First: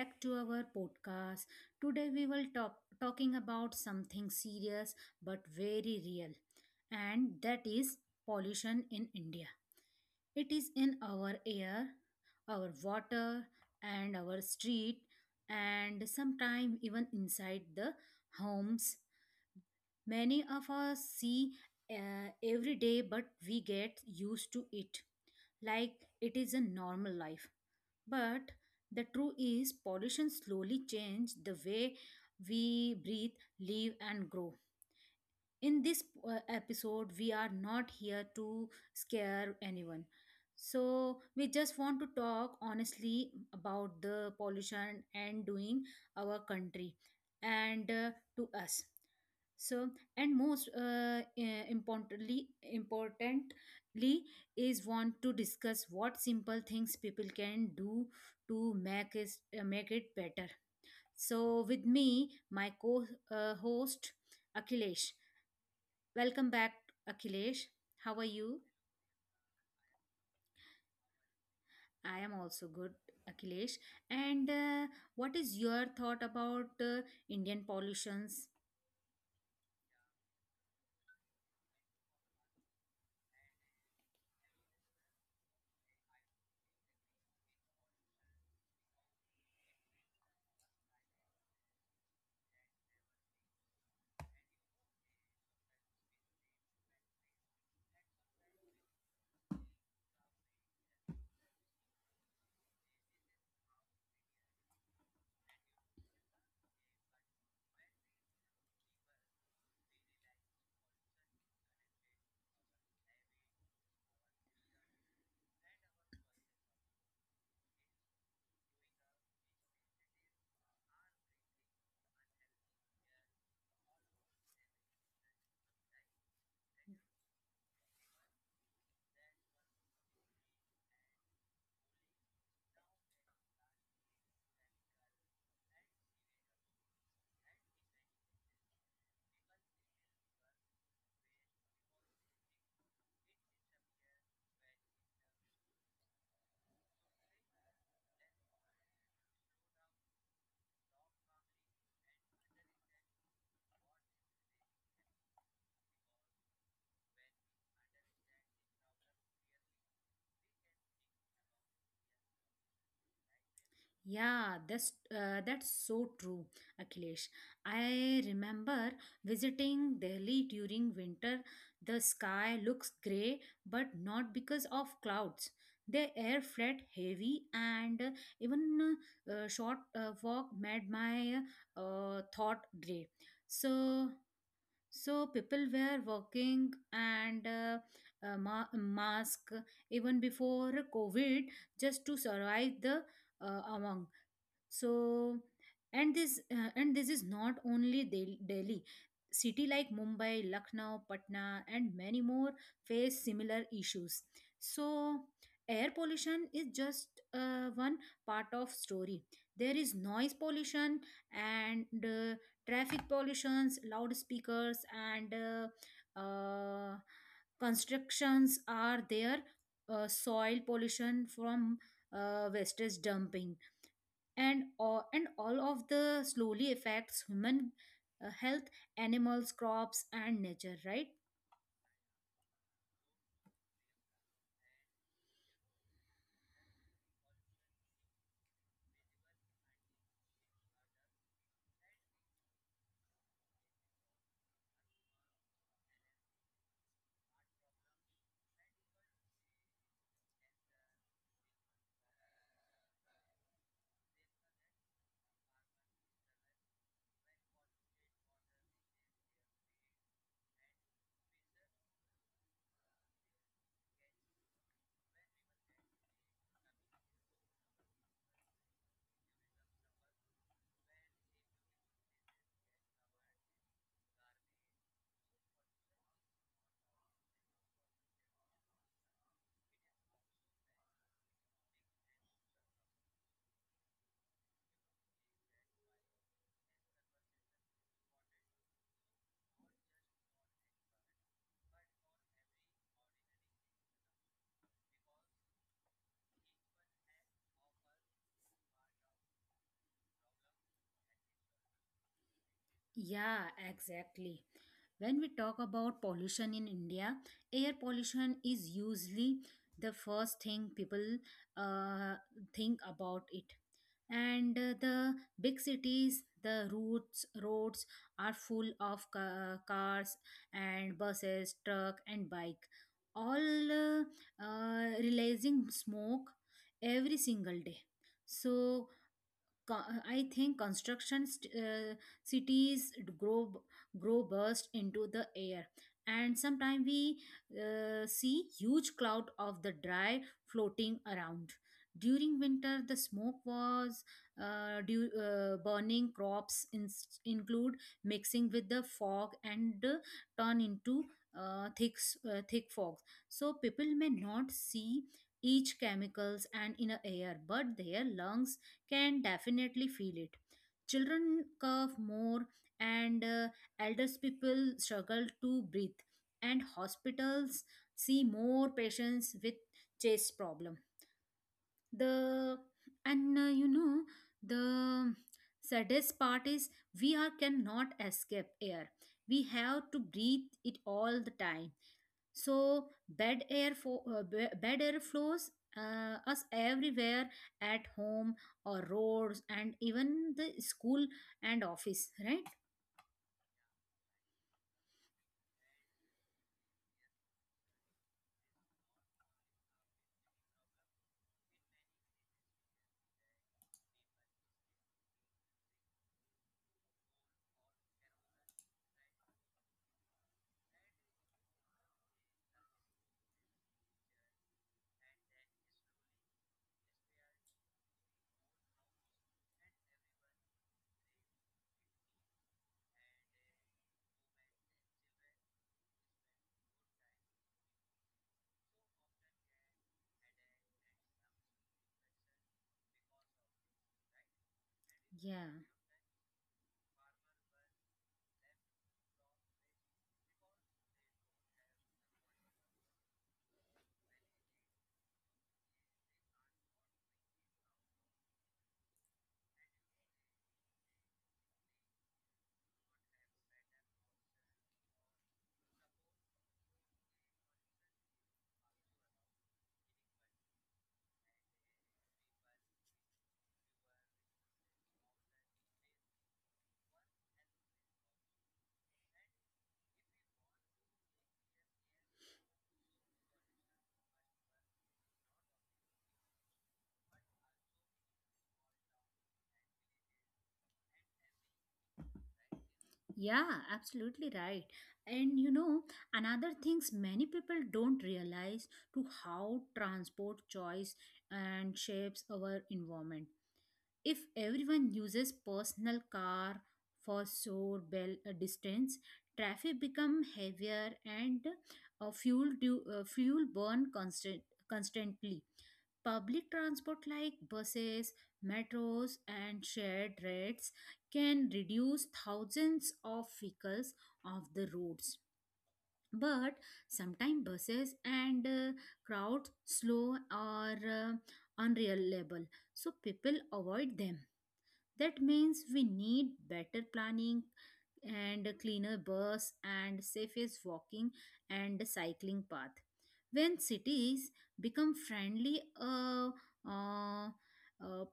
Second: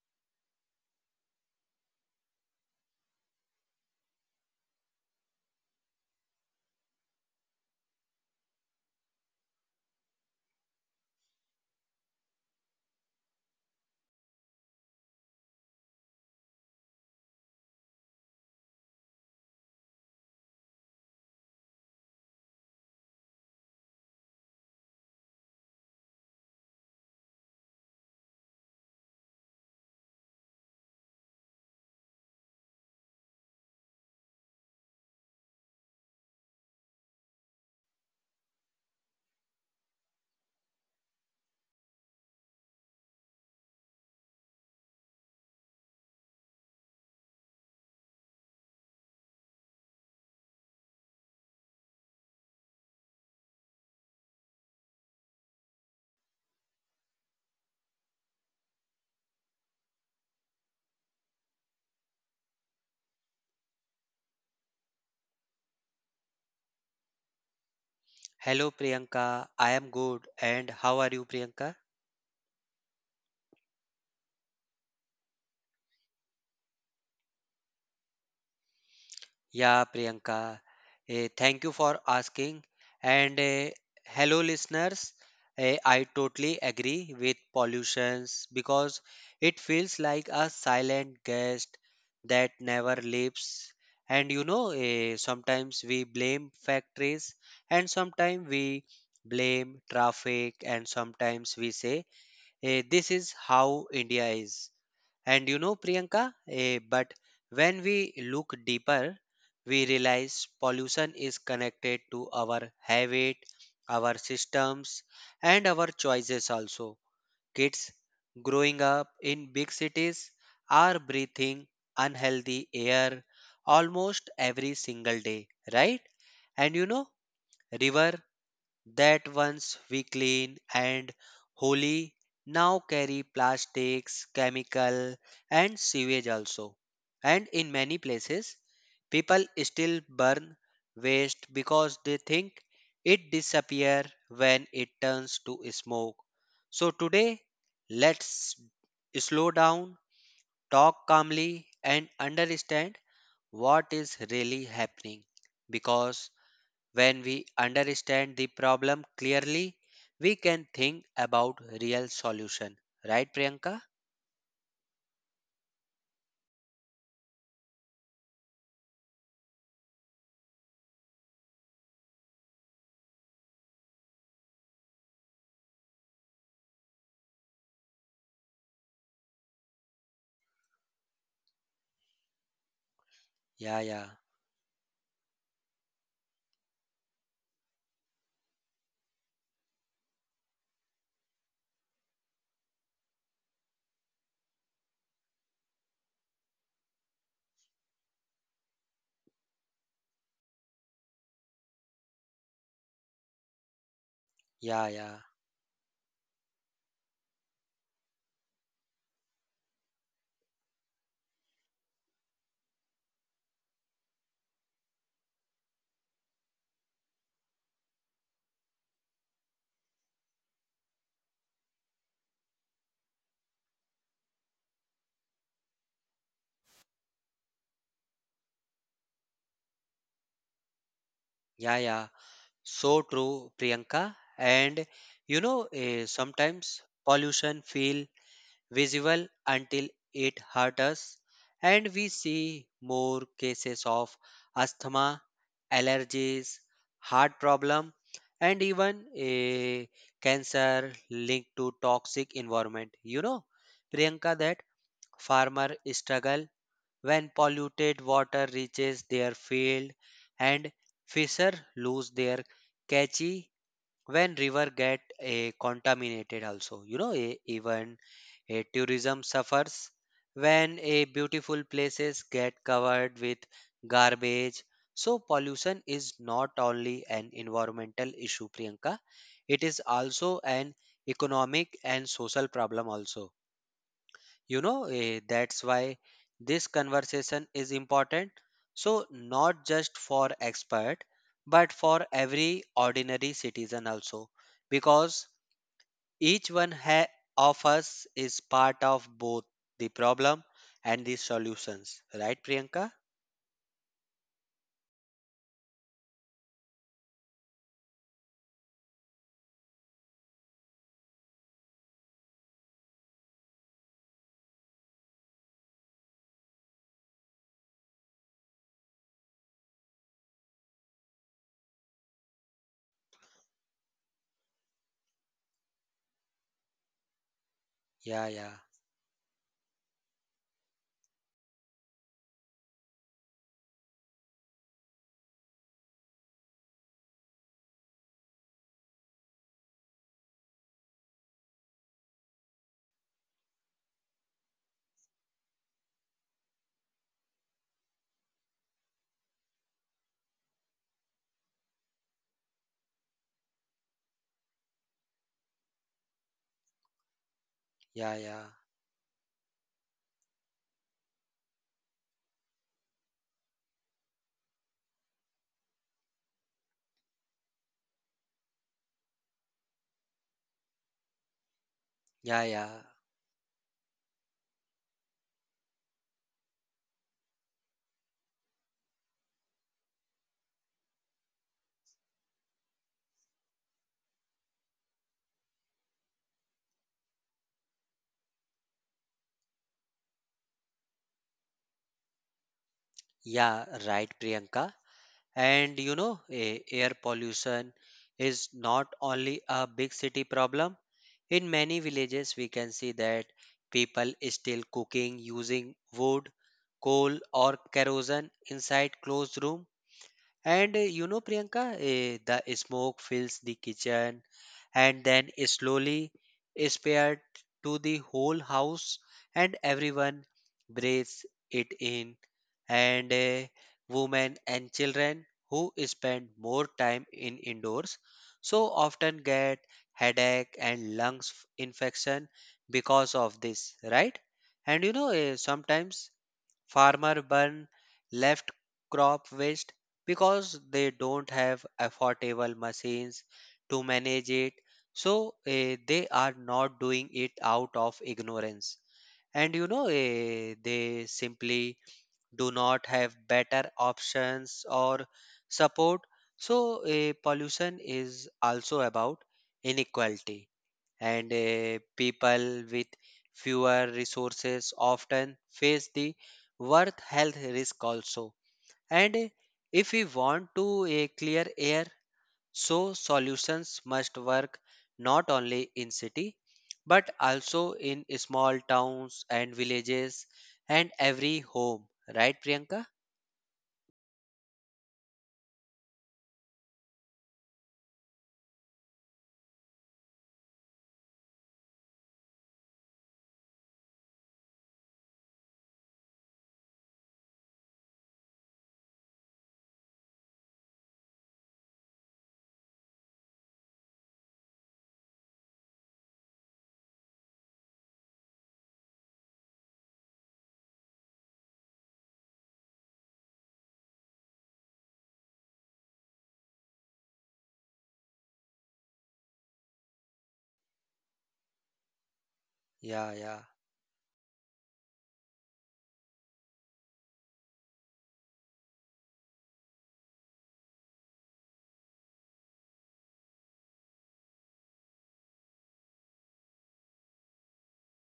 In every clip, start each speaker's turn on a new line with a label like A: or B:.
A: back to our podcast. Today we will talking about something serious but very real, and that is pollution in India. It is in our air, our water and our street, and sometimes even inside the homes. Many of us see every day but we get used to it, like it is a normal life. But the truth is, pollution slowly changes the way we breathe, live, and grow. In this episode, we are not here to scare anyone. So, we just want to talk honestly about the pollution and doing our country and to us. So, and most importantly is want to discuss what simple things people can do to make it better. So, with me, my co-host Akhilesh. Welcome back, Akhilesh. How are you?
B: Hello Priyanka, I am good and how are you Priyanka?
A: I am also good, Akhilesh. And what is your thought about Indian pollutions?
B: Yeah Priyanka, thank you for asking and hello listeners. I totally agree with pollutions because it feels like a silent guest that never leaves. And you know, sometimes we blame factories and sometimes we blame traffic and sometimes we say this is how India is. And you know, Priyanka, but when we look deeper, we realize pollution is connected to our habit, our systems, and our choices also. Kids growing up in big cities are breathing unhealthy air almost every single day, right? And you know, river that once we clean and holy now carry plastics, chemical and sewage also. And in many places, people still burn waste because they think it disappear when it turns to smoke. So today, let's slow down, talk calmly and understand what is really happening because when we understand the problem clearly, we can think about real solution. Right, Priyanka?
A: Yeah, that's so true, Akhilesh. I remember visiting Delhi during winter. The sky looks gray, but not because of clouds. The air felt heavy, and even short walk made my thought gray.
B: Yeah, yeah,
A: So so people were working and mask even before COVID just to survive the among so, and this is not only Delhi city like Mumbai, Lucknow, Patna and many more face similar issues.
B: yeah,
A: So
B: yeah,
A: air pollution is just one part of story. There is noise pollution and traffic pollutions, loudspeakers, and constructions are there. Soil pollution from wastage dumping, and all of the slowly affects human health, animals, crops, and nature. Right?
B: yeah. So true, Priyanka. And you know, sometimes pollution feel visible until it hurt us, and we see more cases of asthma, allergies, heart problem, and even a cancer linked to toxic environment. You know, Priyanka, that farmer struggle when polluted water reaches their field, and fisher lose their catchy when river get contaminated also. You know even a tourism suffers when a beautiful places get covered with garbage. So pollution is not only an environmental issue, Priyanka. It is also an economic and social problem also. You know, that's why this conversation is important. So not just for expert, but for every ordinary citizen also. Because each one of us is part of both the problem and the solutions. Right, Priyanka?
A: Yeah, exactly. When we talk about pollution in India, air pollution is usually the first thing people uh, think about it. And the big cities, the routes roads are full of cars and buses, truck and bike, all releasing smoke every single day.
B: Yeah, yeah,
A: So I think construction cities grow grow burst into the air, and sometimes we see huge cloud of the dry floating around. During winter, the smoke was due, burning crops in, include mixing with the fog and turn into thick fog. So people may not see each chemicals and in a air, but their
B: yeah, yeah,
A: lungs can definitely feel it. Children cough more, and elders people struggle to breathe, and hospitals see more patients with chest problem.
B: yeah,
A: The
B: yeah,
A: and you know the saddest part is we are cannot escape air. We have to breathe it all the time, so bad air flows us everywhere, at home or roads and even the school and office, right?
B: yeah, right, Priyanka. And you know, air pollution is not only a big city problem. In many villages, we can see that people is still cooking using wood, coal, or kerosene inside closed room. And you know, Priyanka, the smoke fills the kitchen and then slowly spread to the whole house, and everyone breathes it in. And women and children who spend more time in indoors so often get headache and lungs infection because of this, right? And you know,
A: Yeah,
B: sometimes Farmer burn left crop waste because they don't have affordable machines to manage it. So they are not doing it out of ignorance. And you know, they simply do not have better options or support. So pollution is also about inequality and people with fewer resources often face the worth health risk also, and if we want to a clear air, so solutions must work not only in city but also in small towns and villages and every home, right Priyanka?
A: yeah, absolutely right. And another things many people don't realize to how transport choice and shapes our environment. If everyone uses personal car for short, bell distance, traffic become heavier and fuel burn constantly. Public transport like buses, metros, and shared rides can reduce thousands of vehicles off the roads. But sometimes buses and crowds slow or unreliable, so
B: yeah
A: people
B: yeah
A: avoid them. That means we need better planning and a cleaner bus and safest walking and cycling path. When cities become friendly, uh, uh, uh,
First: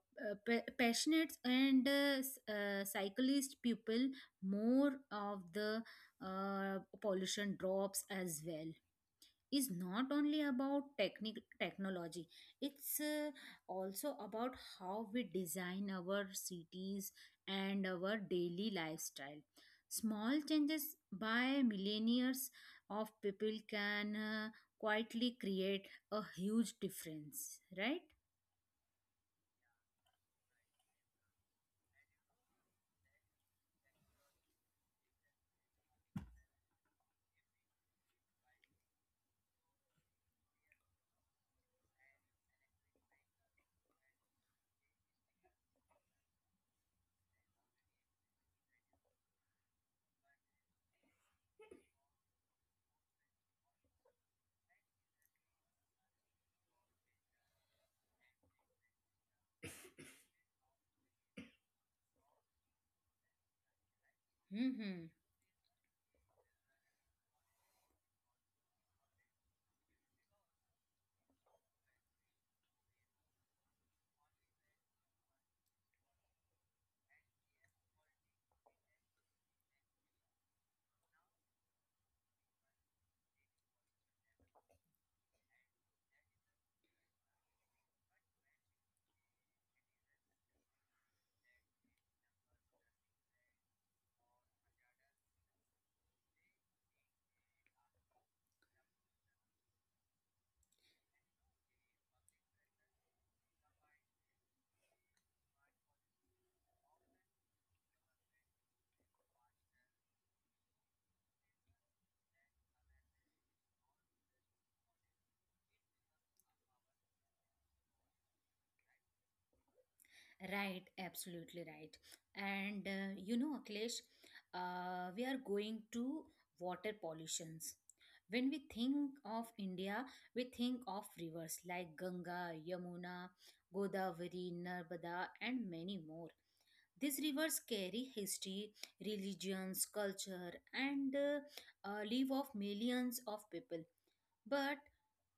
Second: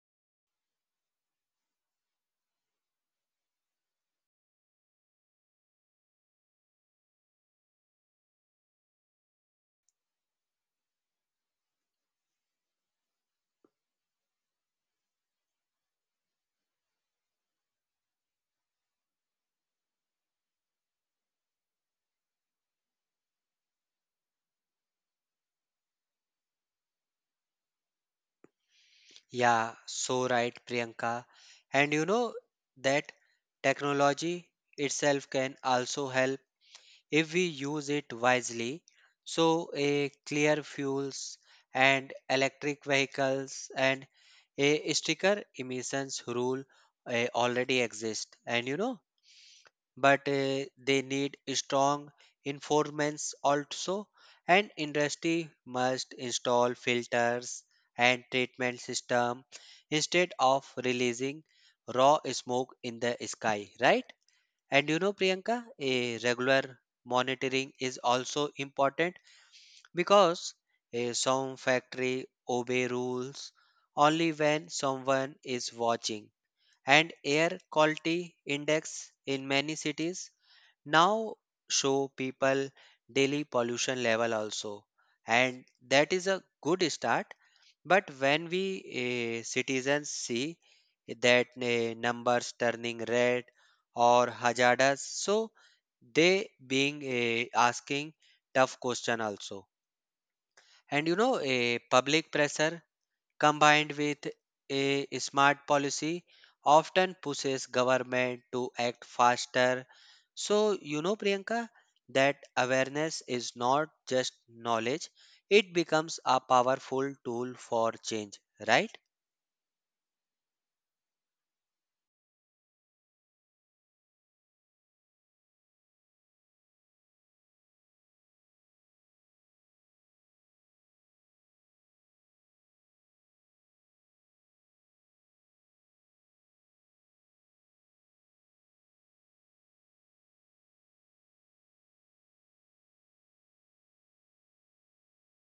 A: pa- passionate and cyclist people, more of the pollution drops as well. Is not only about technology, it's also about how we design our cities and our daily lifestyle. Small changes by millionaires of people can quietly create a huge difference, right?
B: yeah so right Priyanka. And you know that technology itself can also help if we use it wisely. So, a clear fuels and electric vehicles and a sticker emissions rule already exist, and you know, but they need strong enforcements also, and industry must install filters and treatment system instead of releasing raw smoke in the sky, right? And you
A: Hmm.
B: know, Priyanka, a regular monitoring is also important because a sound factory obey rules only when someone is watching. And air quality index in many cities now show people daily pollution level also, and that is a good start. But when we citizens see that numbers turning red or hazardous, so they being asking tough question also. And you know, a public pressure combined with a smart policy often pushes government to act faster. So you know Priyanka, that awareness is not just knowledge, it becomes a powerful tool for change, right?
A: Right, absolutely right. And Akhilesh, we are going to water pollutions. When we think of India, we think of rivers like Ganga, Yamuna, Godavari, Narmada, and many more. These rivers carry history, religions, culture, and life of millions of people. But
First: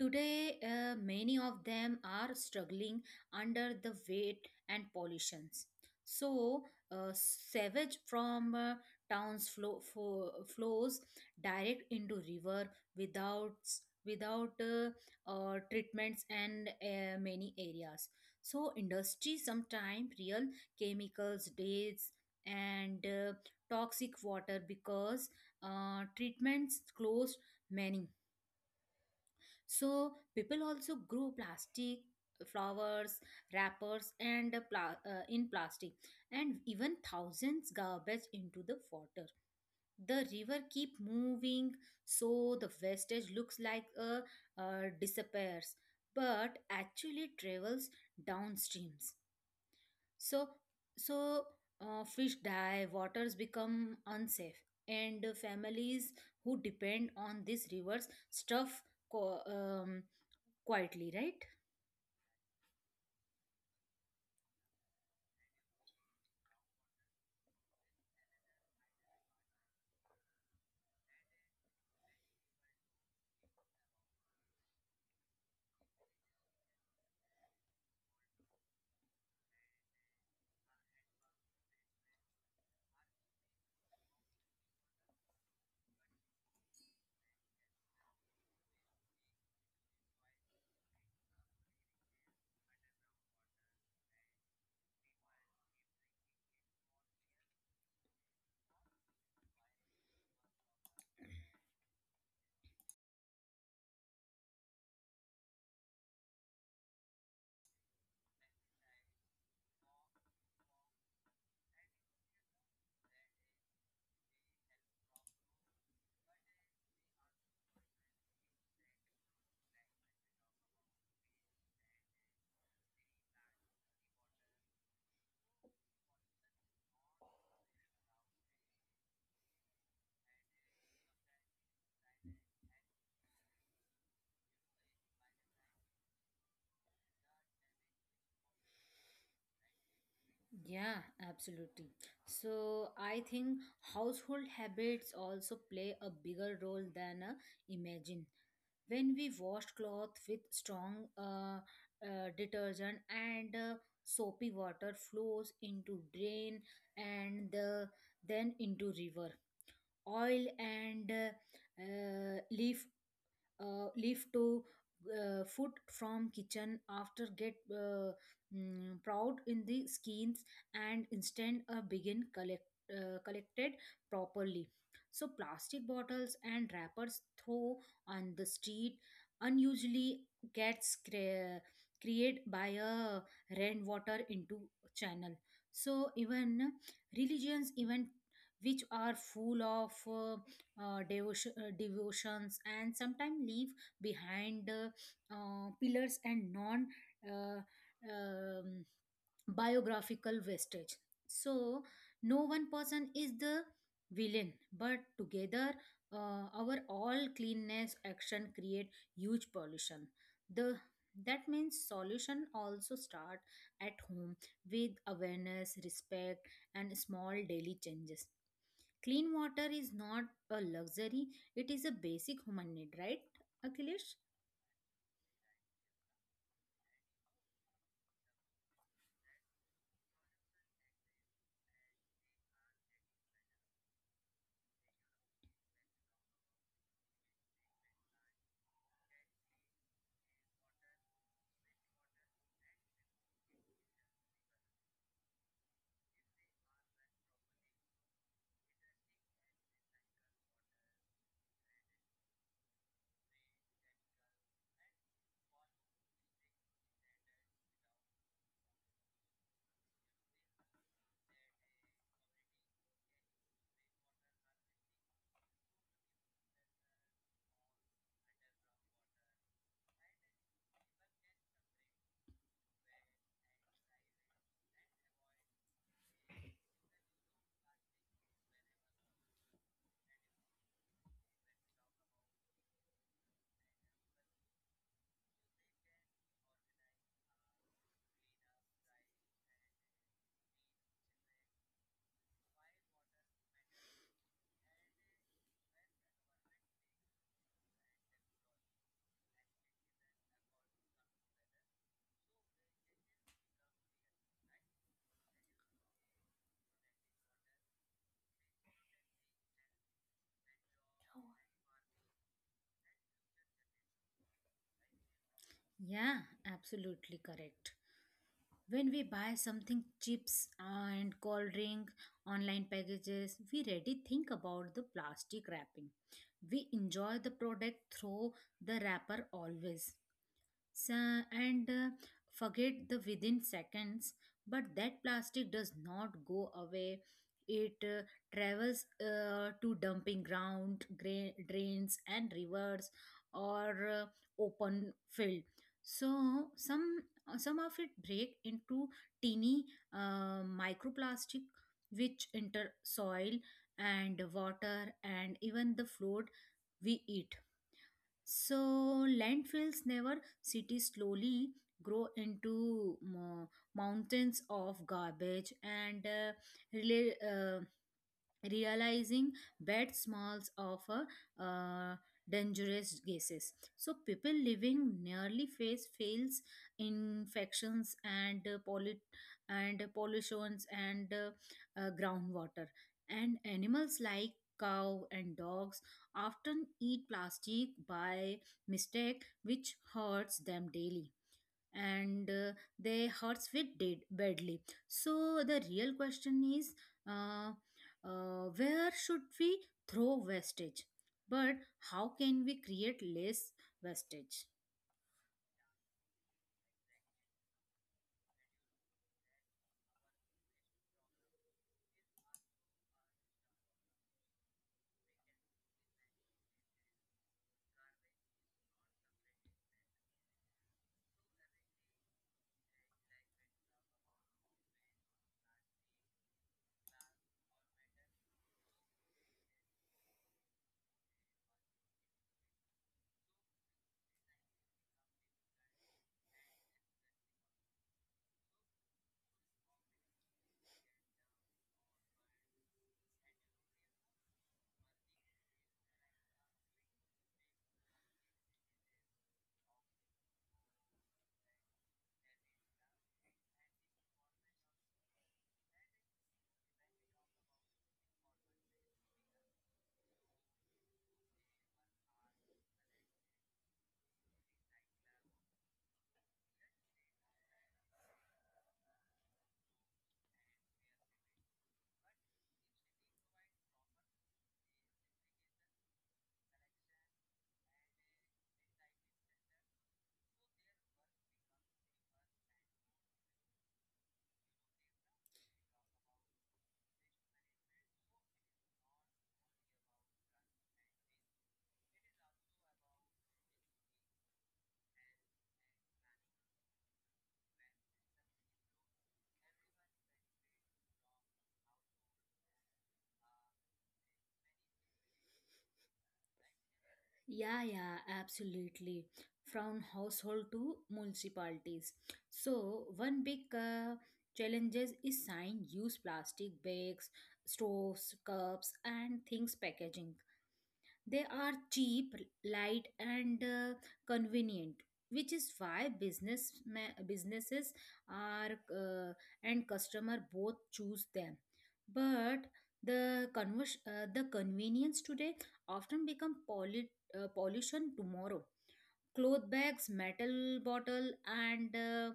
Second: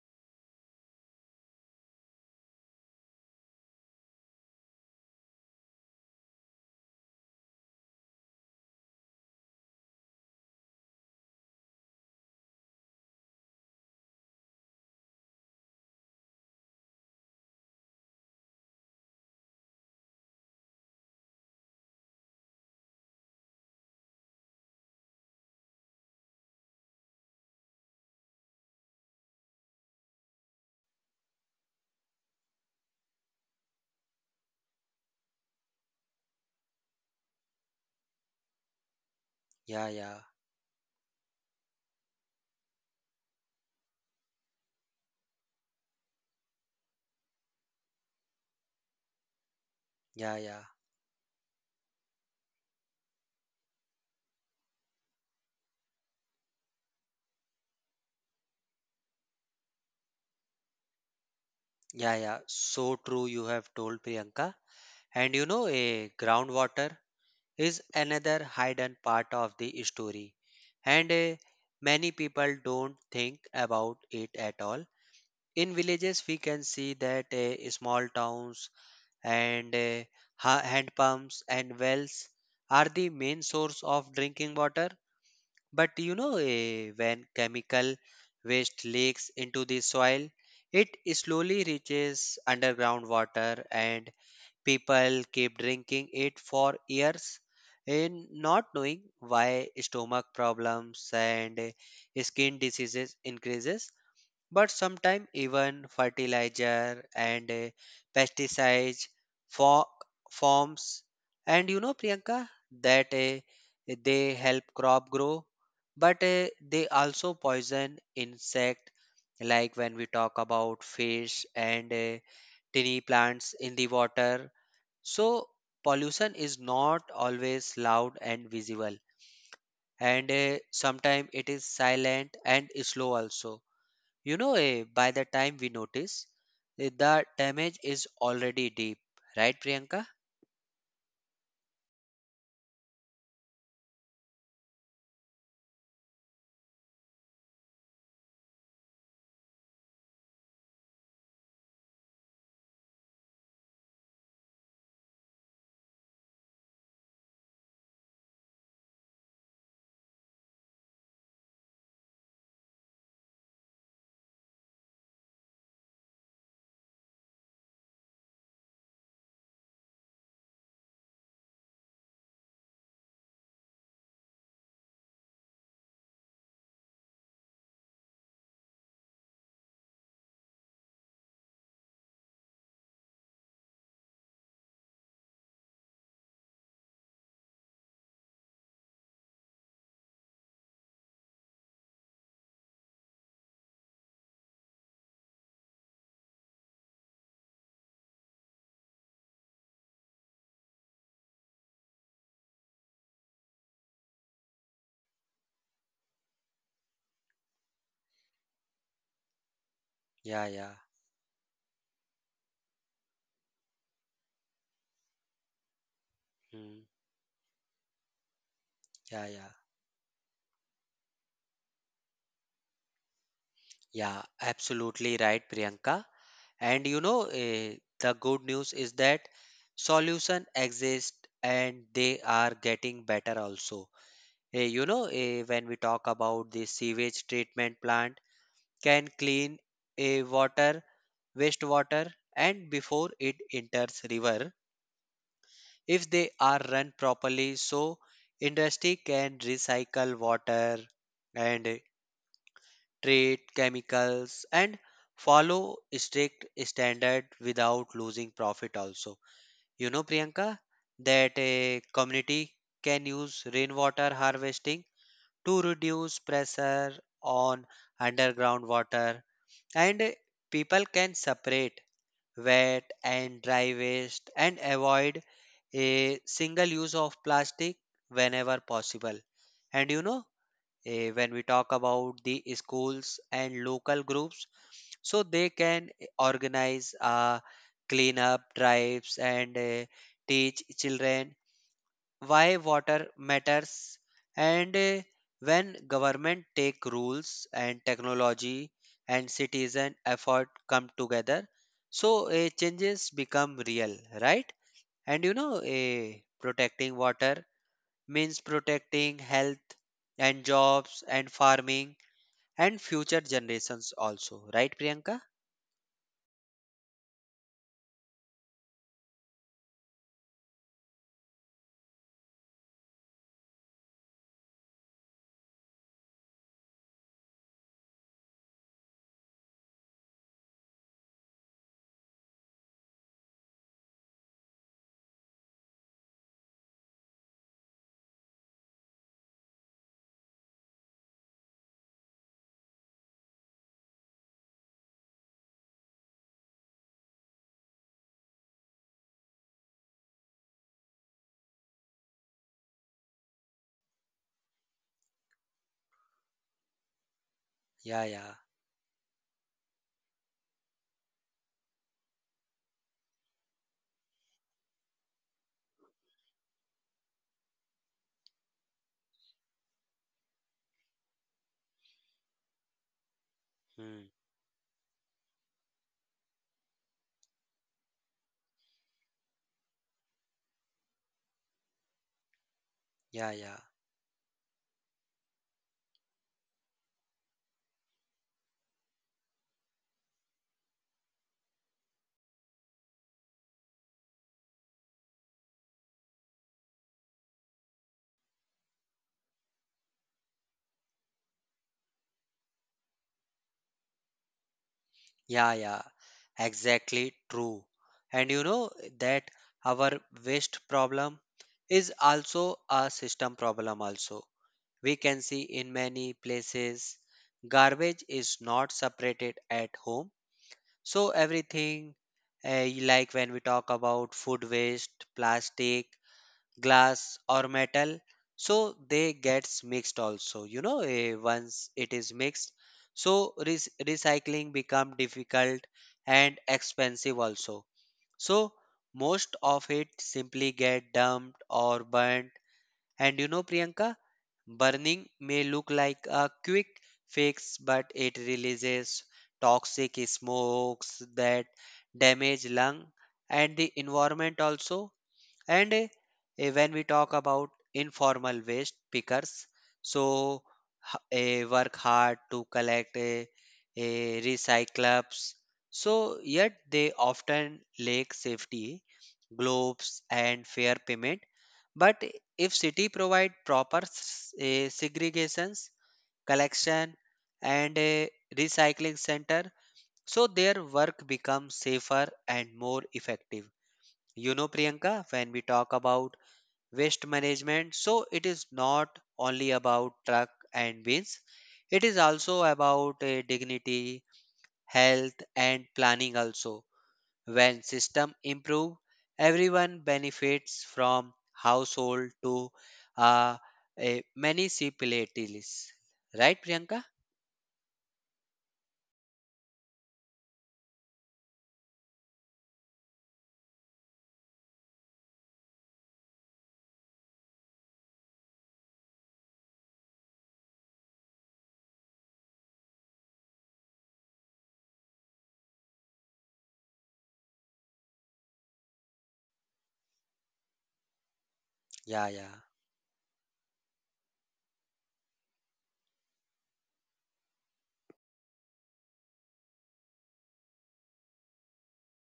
A: today, many of them are struggling under the weight and pollutions. So, savage from towns flow, flows direct into river without without treatments and many areas. So, industry sometimes real chemicals, dates, and toxic water because treatments closed many, so people also grow plastic flowers, wrappers, and in plastic, and even thousands garbage into the water.
B: yeah yeah
A: The river keep moving, so the wastage looks like a disappears, but actually travels downstreams.
B: yeah
A: So
B: yeah
A: so fish die, waters become unsafe, and families who depend on these rivers stuff co- um, quietly, right?
B: yeah yeah so true you have told Priyanka. And you know, a groundwater is another hidden part of the story, and many people don't think about it at all. In villages we can see that small towns and hand pumps and wells are the main source of drinking water. But you know when chemical waste leaks into the soil, it slowly reaches underground water and people keep drinking it for years in not knowing why stomach problems and skin diseases increases. But sometimes even fertilizer and pesticides for forms. And you know Priyanka, that they help crop grow but they also poison insect, like when we talk about fish and tiny plants in the water. So pollution is not always loud and visible, and sometimes it is silent and slow also. You know, by the time we notice, the damage is already deep, right, Priyanka?
A: Yeah, absolutely. So I think household habits also play a bigger role than imagine. When we wash cloth with strong detergent and soapy water flows into drain and then into river. Oil and leaf to foot from kitchen after get proud in the skins and instead begin collect collected properly, so plastic bottles and wrappers throw on the street unusually gets created by a rainwater into channel. So even religions even, which are full of devotions and sometimes leave behind pillars and non uh, um, biographical wastage. So, no one person is the villain, but together, our all cleanness action create huge pollution.
B: Yeah, yeah,
A: The That means solution also start at home with awareness, respect,
B: Hmm.
A: and small daily changes.
B: yeah,
A: Clean
B: yeah,
A: water is not a luxury, it is a basic human need, right, Akhilesh?
B: yeah, absolutely right, Priyanka. And you know, the good news is that solution exist and they are getting better also. You know, when we talk about the sewage treatment plant, can clean a water, wastewater, and before it enters river if they are run properly, so industry can recycle water and treat chemicals and follow strict standard without losing profit also. You know Priyanka, that a community can use rainwater harvesting to reduce pressure on underground water, and people can separate wet and dry waste and avoid a single use of plastic whenever possible. And you know when we talk about the schools and local groups, so they can organize clean up drives and teach children why water matters. And when government take rules and technology and citizen effort come together, so changes become real, right? And you know protecting water means protecting health and jobs and farming and future generations also, right Priyanka?
A: Yeah, absolutely correct. When we buy something, chips and cold drink, online packages, we already think about the plastic wrapping. We enjoy the product through the wrapper always. So, and forget the within seconds, but that plastic does not go away. It travels to dumping ground, drains, and rivers or open field. So some of it break into teeny microplastic, which enter soil and water and even the food we eat.
B: yeah yeah
A: So landfills never cities slowly grow into mountains of garbage and rela- uh, realizing that smalls offer uh, uh, dangerous gases, so
B: Hmm.
A: people living nearly face fails infections and and pollutions and groundwater,
B: yeah
A: and
B: yeah
A: animals like cow and dogs often eat plastic by mistake, which hurts them daily and their hearts fit dead badly. So the real question is, uh, where should we throw wastage? But how can we create less wastage?
B: Yeah, yeah, exactly true. And you know that our waste problem is also a system problem also. We can see in many places garbage is not separated at home. So everything like when we talk about food waste, plastic glass or metal, so they gets mixed also. You know once it is mixed, so recycling become difficult and expensive also, so most of it simply get dumped or burnt. And you know Priyanka, burning may look like a quick fix but it releases toxic smokes that damage lung and the environment also. And when we talk about informal waste pickers, so work hard to collect recyclables, so yet they often lack safety gloves and fair payment. But if city provide proper segregations, collection and a recycling center, so their work becomes safer and more effective. You know, Priyanka, when we talk about waste management. So it is not only about truck and bins. It is also about dignity, health and planning also. When system improve, everyone benefits from household to uh, a municipalities. Right, Priyanka?
A: Yeah, yeah, absolutely. From household to municipalities. So one big challenges is sign use plastic bags, straws, cups, and things packaging. They are cheap, light, and convenient, which is why businesses are and customer both choose them.
B: Yeah, yeah,
A: But the convenience today often become pollution tomorrow. Cloth bags, metal bottle, and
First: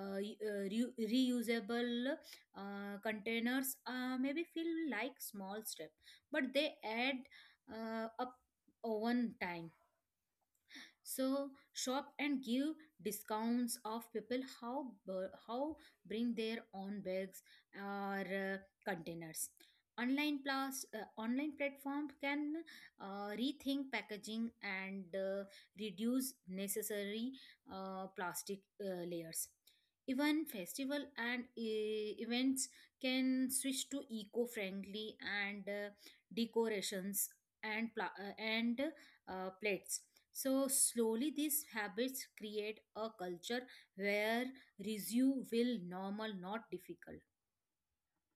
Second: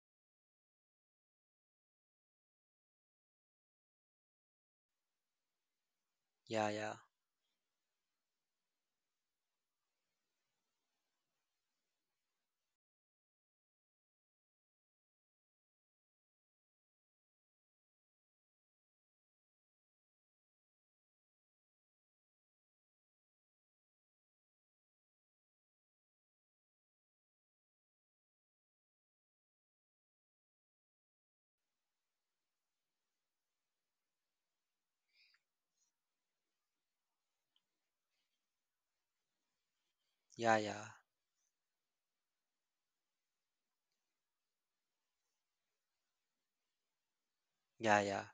A: uh, y- uh, reusable containers maybe feel like small step, but
B: yeah,
A: they
B: yeah,
A: add up over time. So shop and give discounts of people how bring their own bags or containers. Online plus online platform can rethink packaging and reduce necessary plastic layers. Even festival and events can switch to eco-friendly and decorations and and plates.
B: yeah,
A: So
B: yeah,
A: slowly these habits create a culture where resume will normal, not difficult.
B: yeah.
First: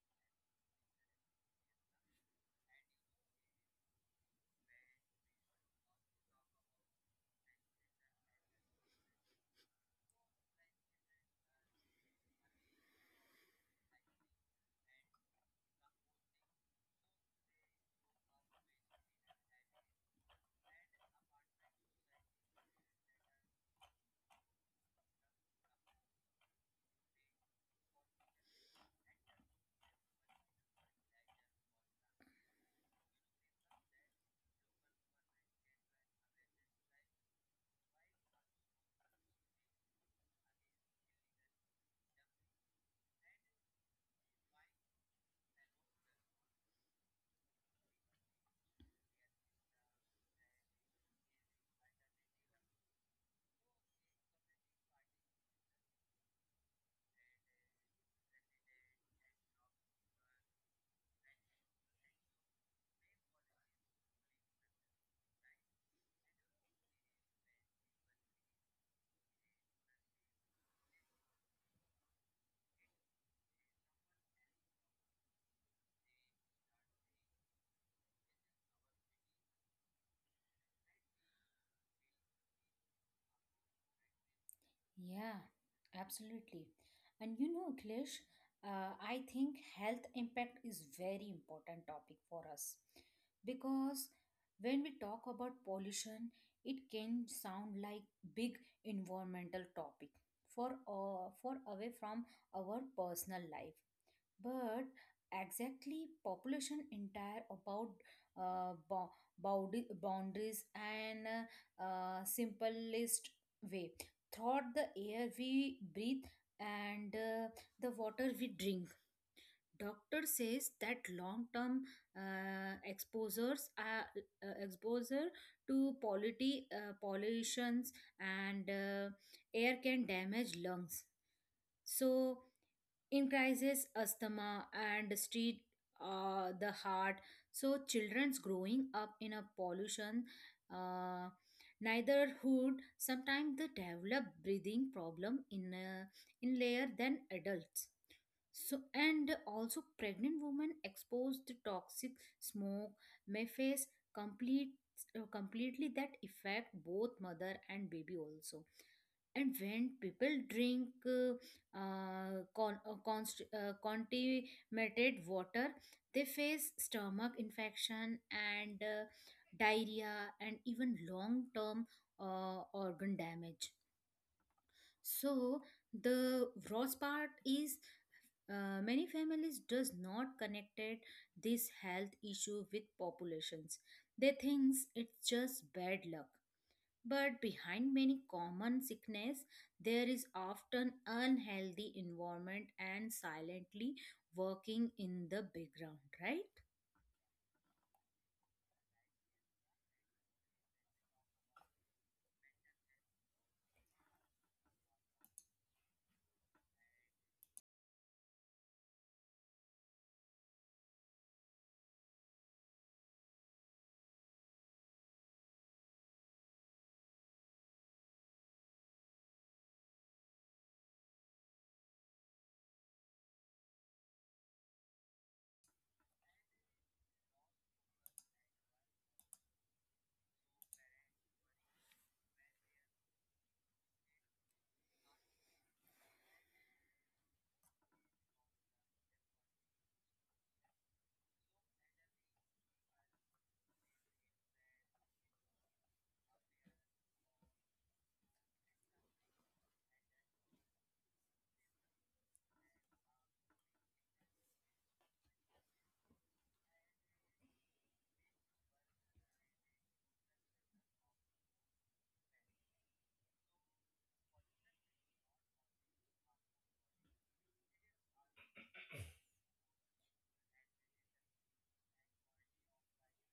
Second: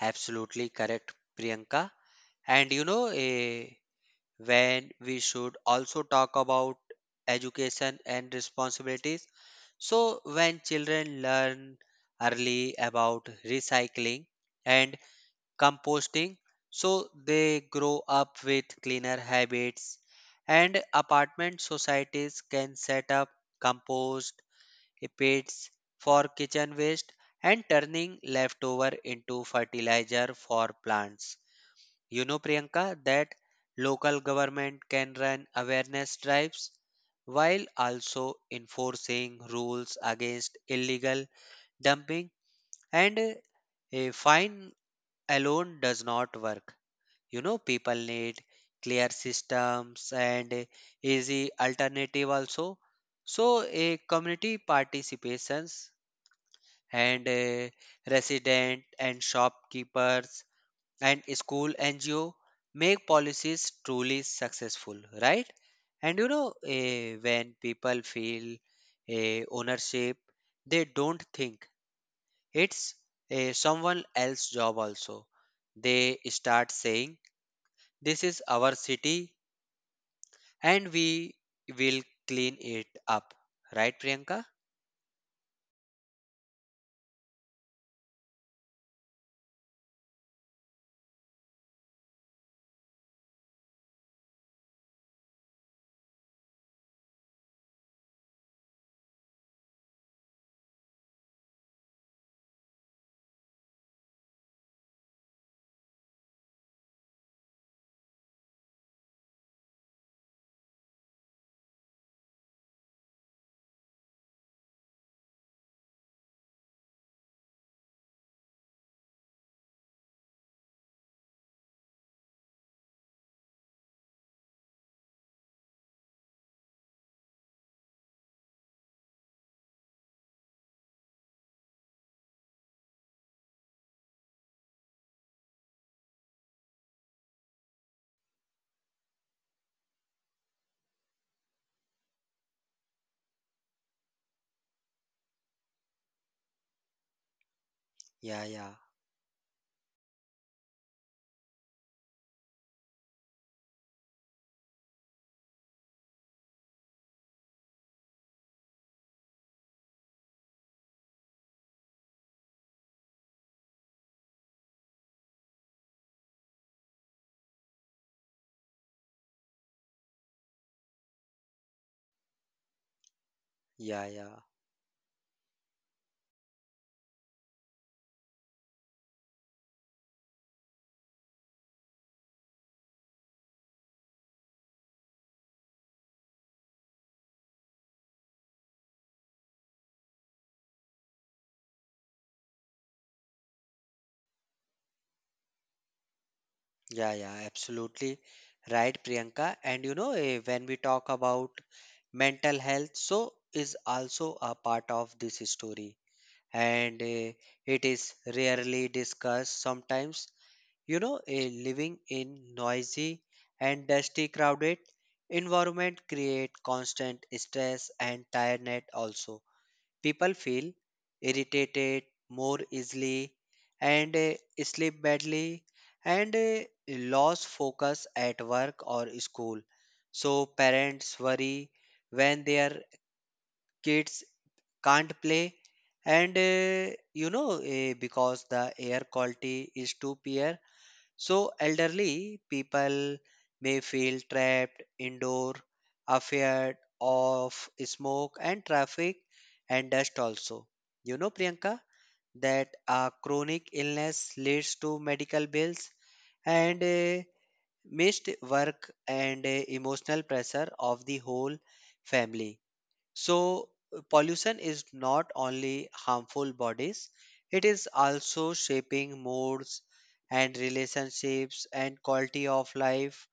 B: Absolutely correct, Priyanka. And you know, when we should also talk about education and responsibilities. So, when children learn early about recycling and composting, so they grow up with cleaner habits, and apartment societies can set up compost pits for kitchen waste and turning leftover into fertilizer for plants. You know, Priyanka, that local government can run awareness drives while also enforcing rules against illegal dumping, and a fine alone does not work. You know, people need clear systems and easy alternative also. So, a community participations and resident and shopkeepers and school NGO make policies truly successful, right? And you know, when people feel ownership, they don't think it's someone else's job also. They start saying, This is our city and we will clean it up, right, Priyanka?
A: Yeah, absolutely. And Klish, I think health impact is very important topic for us, because when we talk about pollution, it can sound like big environmental topic for away from our personal life. But exactly population entire about uh, bo- boundaries and simplest way thought the air we breathe and the water we drink. Doctor says that long term uh, exposures are exposure to pollutions and air can damage lungs, so increases asthma and street the heart. So children's growing up in a pollution uh, neighborhood, sometimes they develop breathing problem in layer than adults.
B: Yeah, yeah,
A: So and also pregnant women exposed to toxic smoke may face complete completely that affect both mother and baby also. And when people drink contaminated water, they face stomach infection and diarrhea and even long term organ damage.
B: yeah, yeah.
A: So the worst part is, many families does not connected this health issue with populations. They thinks it's just bad luck, but behind many common sickness, there is often unhealthy environment and silently working in the background, right?
B: Yeah, absolutely right, Priyanka. And you know, when we talk about mental health, so is also a part of this story, and it is rarely discussed. Sometimes, you know, living in noisy and dusty, crowded environment create constant stress and tiredness also. People feel irritated more easily and sleep badly and lose focus at work or school. So parents worry when their kids can't play, and you know because the air quality is too poor, so elderly people may feel trapped indoor, afraid of smoke and traffic and dust also. You know, Priyanka, that a chronic illness leads to medical bills and missed work and emotional pressure of the whole family. So pollution is not only harmful bodies, it is also shaping moods and relationships and quality of life,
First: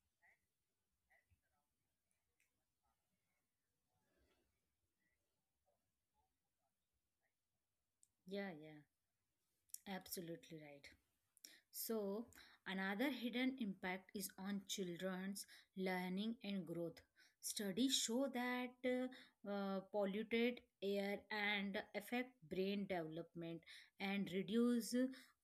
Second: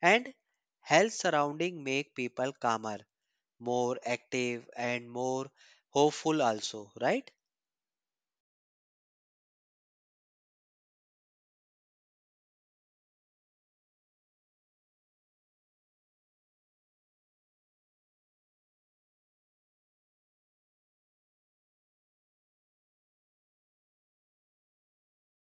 B: and health surrounding make people calmer, more active and more hopeful also, right?
A: Yeah, yeah. Absolutely right. So, another hidden impact is on children's learning and growth. Studies show that polluted air and affect brain development and reduce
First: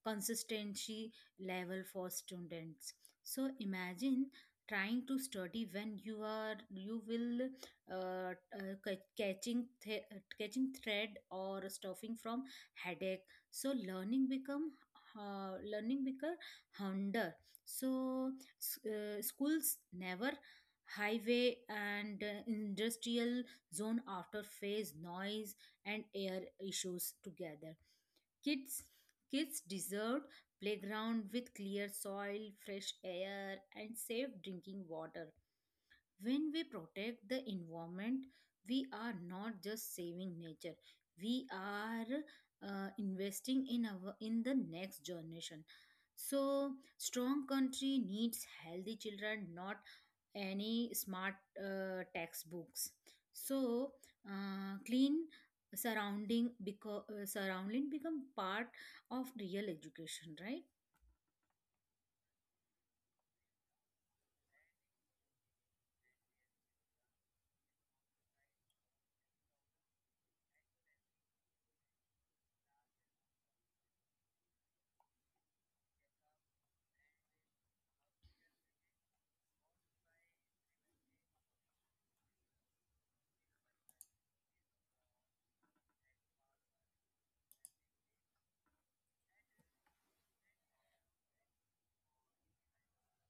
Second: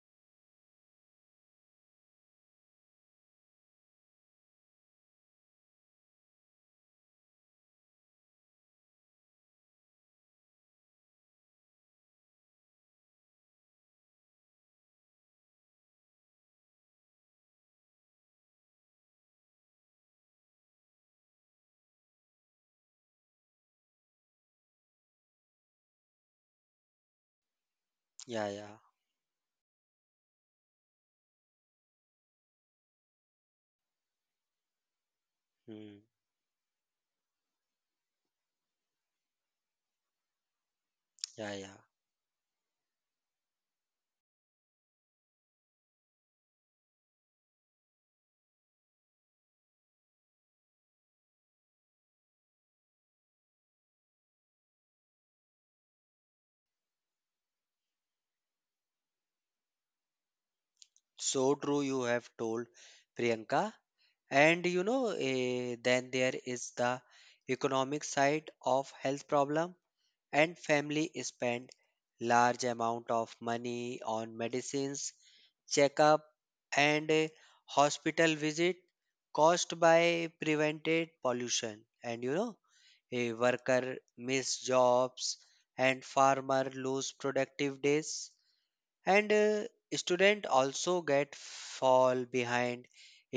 A: consistency level for students. So, imagine trying to study when you will uh, uh, ca- catching th- catching thread or stuffing from headache, so learning become harder. So schools never highway and industrial zone after phase noise and air issues together.
B: Yeah, yeah.
A: Kids kids deserve playground with clear soil, fresh air, and safe drinking water.
B: Hmm.
A: When we protect the environment, we are not just saving nature, we
B: Yeah.
A: are investing in our in the next generation. So, strong country needs healthy children, not any smart textbooks. So, clean surrounding because surrounding become part of real education, right?
B: So true you have told Priyanka. And you know, then there is the economic side of health problem, and family spend large amount of money on medicines, checkup, and hospital visit caused by prevented pollution. And you know, a worker miss jobs and farmer lose productive days, and student also get fall behind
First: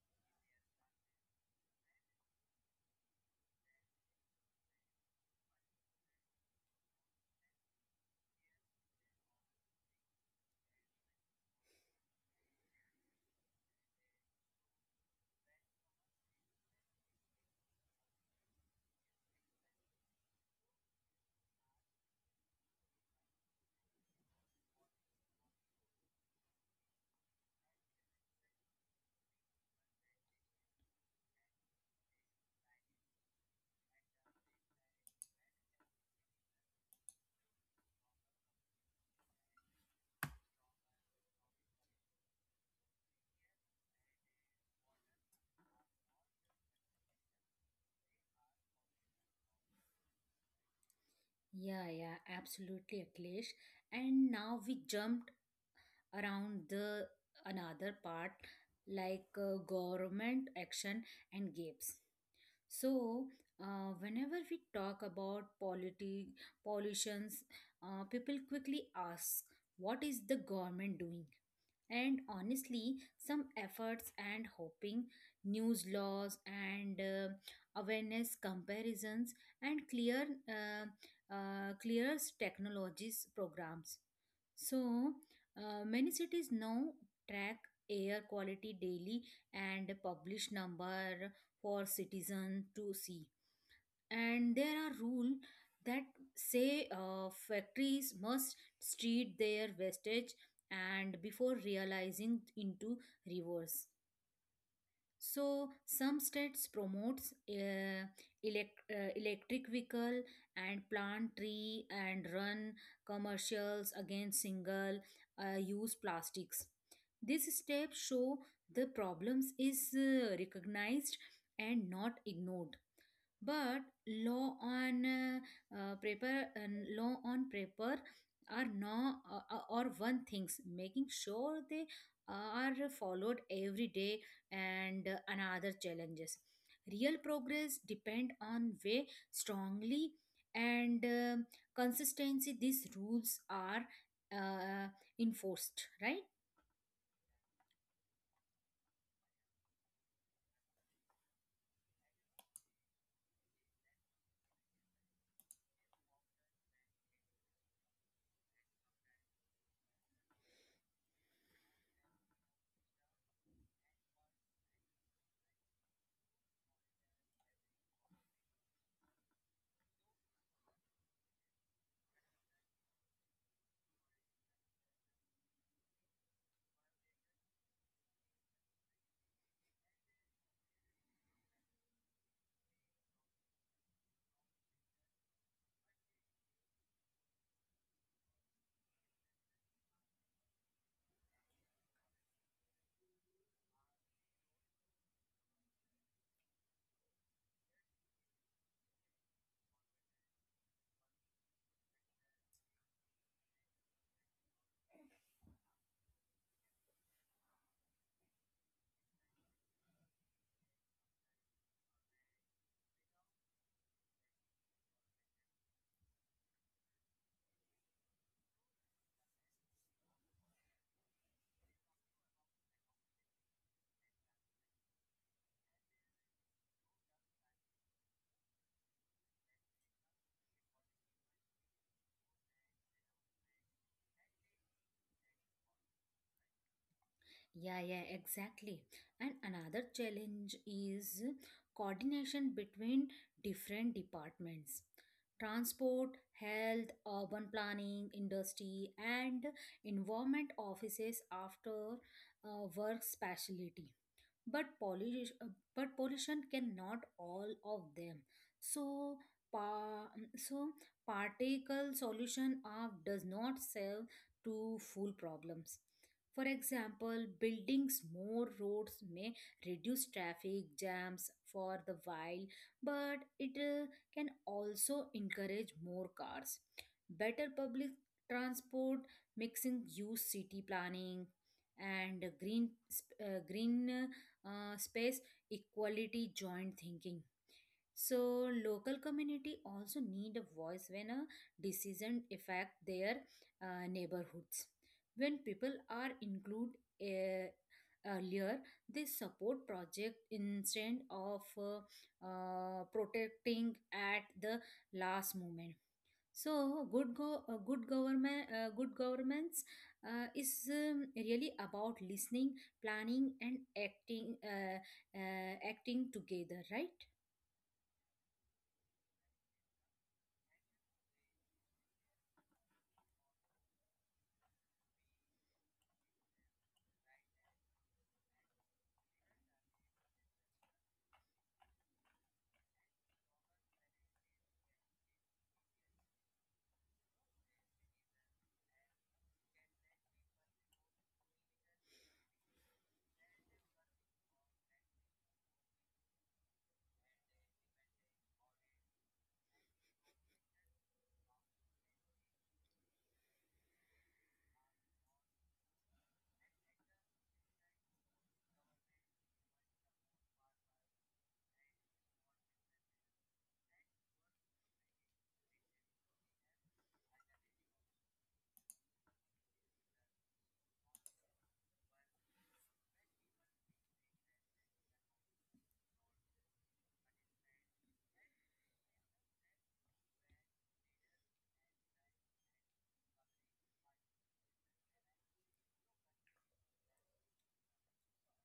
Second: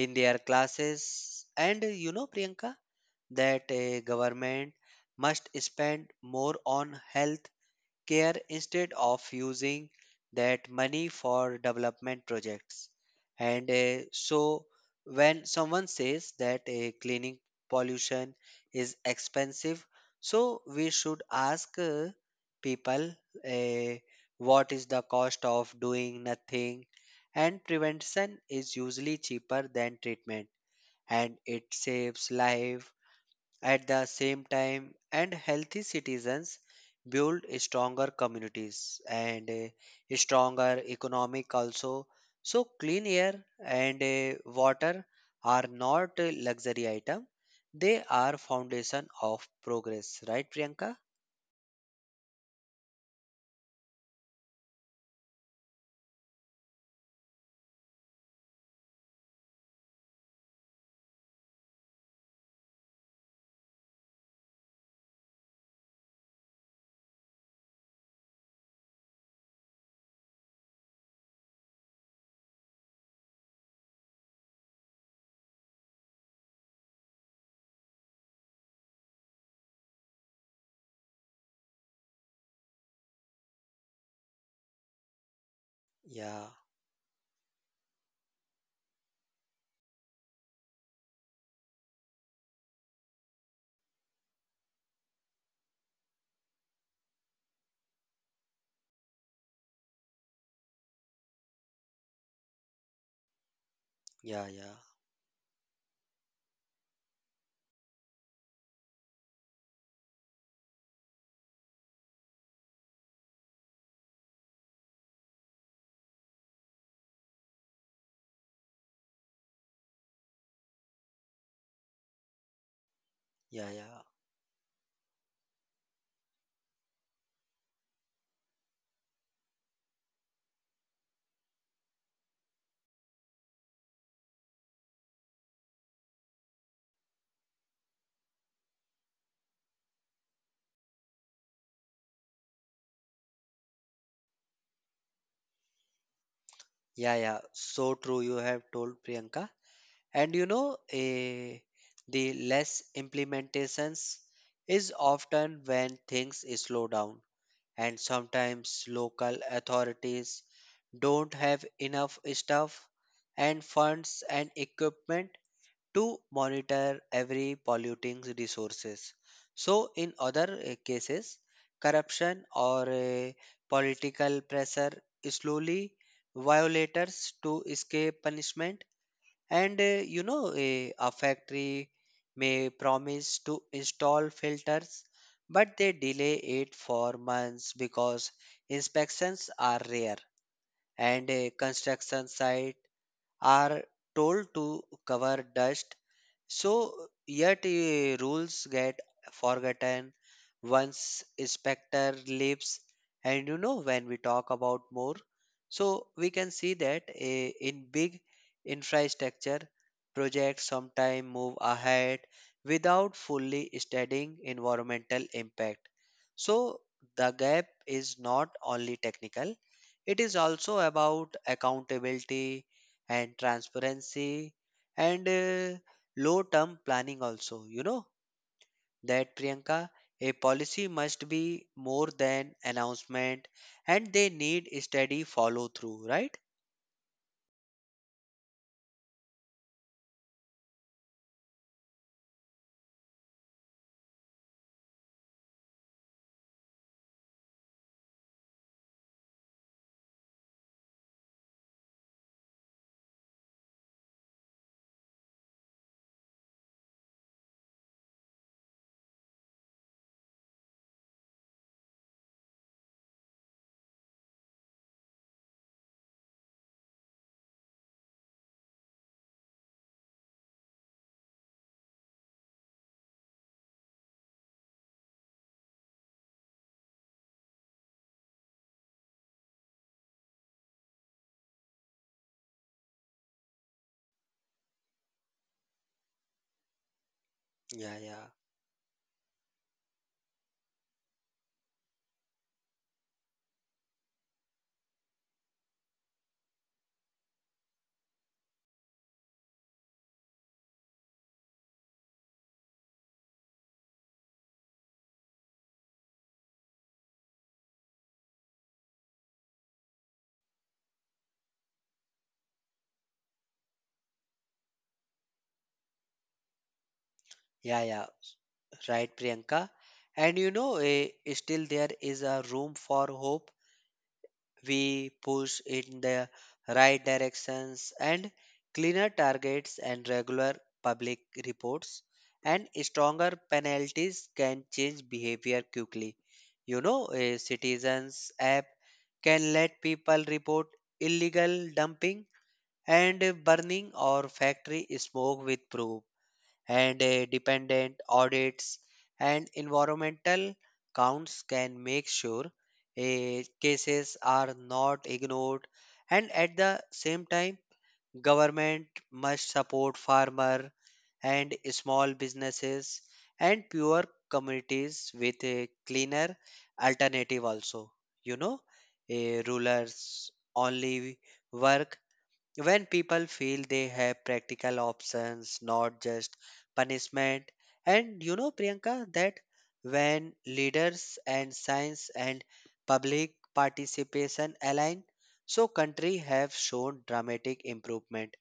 B: in their classes, and you know, priyanka, that a government must spend more on health care instead of using that money for development projects. And uh, so, when someone says that cleaning pollution is expensive, so we should ask people, uh, what is the cost of doing nothing? And prevention is usually cheaper than treatment, and it saves life at the same time, and healthy citizens build stronger communities and a stronger economic also. So clean air and water are not a luxury item. They are foundation of progress, right, Priyanka?
A: Yeah, yeah, absolutely, Akhilesh. And now we jump around the another part like government action and gaps. So, whenever we talk about polity pollutions, people quickly ask what is the government doing. And honestly some efforts and hoping news laws and awareness comparisons and clear clear technologies programs. So, many cities
B: Yeah,
A: now track air quality daily and publish number for citizen to see, and there are rules that say factories must treat their wastage and before realizing into reverse.
B: yeah, yeah,
A: So some states promotes uh, electric vehicle and plant tree and run commercials against single use plastics. This step show the problems is recognized and not ignored.
B: yeah,
A: But
B: yeah,
A: law on uh, law on paper are no or one things. Making sure they are followed every day and another challenges, real progress depend on way strongly and consistency these rules are uh, enforced, right?
B: yeah, yeah. So true. You have told Priyanka, and you know, the less implementations is often when things slow down, and sometimes local authorities don't have enough staff and funds and equipment to monitor every polluting resources. So in other cases, corruption or political pressure slowly violators to escape punishment. And you know, a factory may promise to install filters, but they delay it for months because inspections are rare, and a construction site are told to cover dust, so yet rules get forgotten once inspector leaves. And you know, when we talk about more, so we can see that in big infrastructure projects sometimes move ahead without fully studying environmental impact. So the gap is not only technical, it is also about accountability and transparency and low term planning also. You know that priyanka, a policy must be more than announcement, and they need steady follow through, right?
A: Yeah, yeah, exactly. And another challenge is coordination between different departments. Transport, health, urban planning, industry, and environment offices after work specialty, but pollution cannot all of them. So pa- so particle solution are does not serve to full problems. For example, buildings more roads may reduce traffic jams for the while, but it can also encourage more cars. Better public transport, mixing use city planning, and green space equality joint thinking.
B: Yeah, yeah,
A: So local community also need a voice when a decision affect their neighborhoods. When people are include uh, earlier, they support project instead of protecting at the last moment. So good governments is really about listening, planning, and acting acting together, right?
B: yeah, yeah. Right, Priyanka. And you know, still there is a room for hope. We push in the right directions, and cleaner targets and regular public reports and stronger penalties can change behavior quickly. You know, a citizens app can let people report illegal dumping and burning or factory smoke with proof, and dependent audits and environmental counts can make sure cases are not ignored. And at the same time, government must support farmer and small businesses and poor communities with a cleaner alternative also. You know, a rulers only work when people feel they have practical options, not just punishment. And you know, Priyanka, that when leaders and science and public participation align, so country have shown dramatic improvement,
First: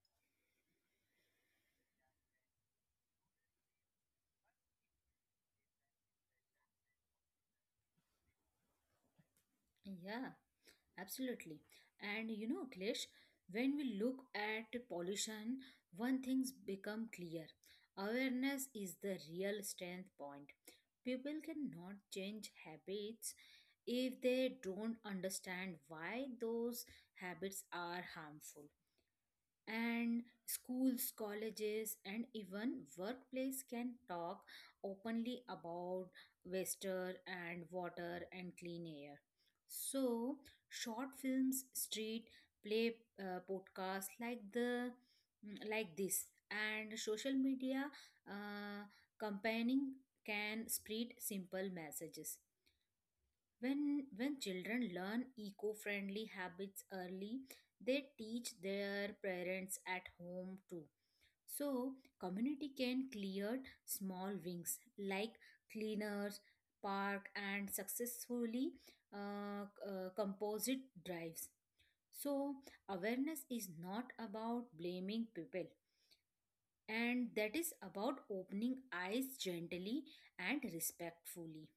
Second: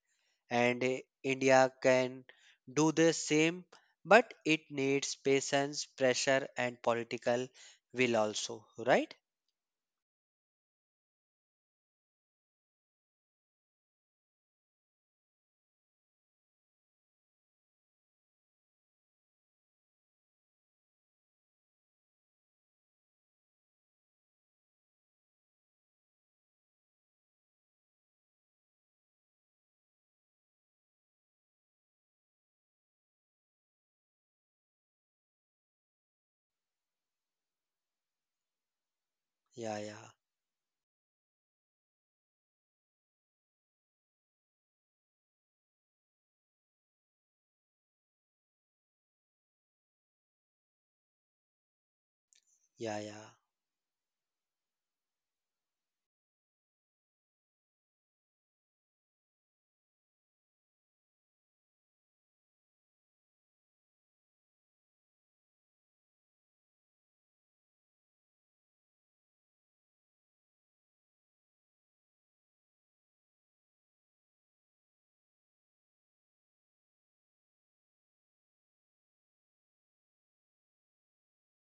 B: and India can do the same, but it needs patience, pressure, and political will also, right?
A: Yeah, absolutely. And you know, Klish, when we look at pollution, one thing's become clear. Awareness is the real strength point. People cannot change habits if they don't understand why those habits are harmful. And schools colleges and even workplace can talk openly about waster and water and clean air.
B: Yeah, yeah,
A: So short films, street play, podcasts like the like this, and social media uh, campaigning can spread simple messages.
B: yeah, yeah.
A: When children learn eco friendly habits early, they teach their parents at home too. So, community can clear small wings like cleaners, park, and successfully composite drives. So, awareness is not about blaming people, and that is about opening eyes gently and respectfully.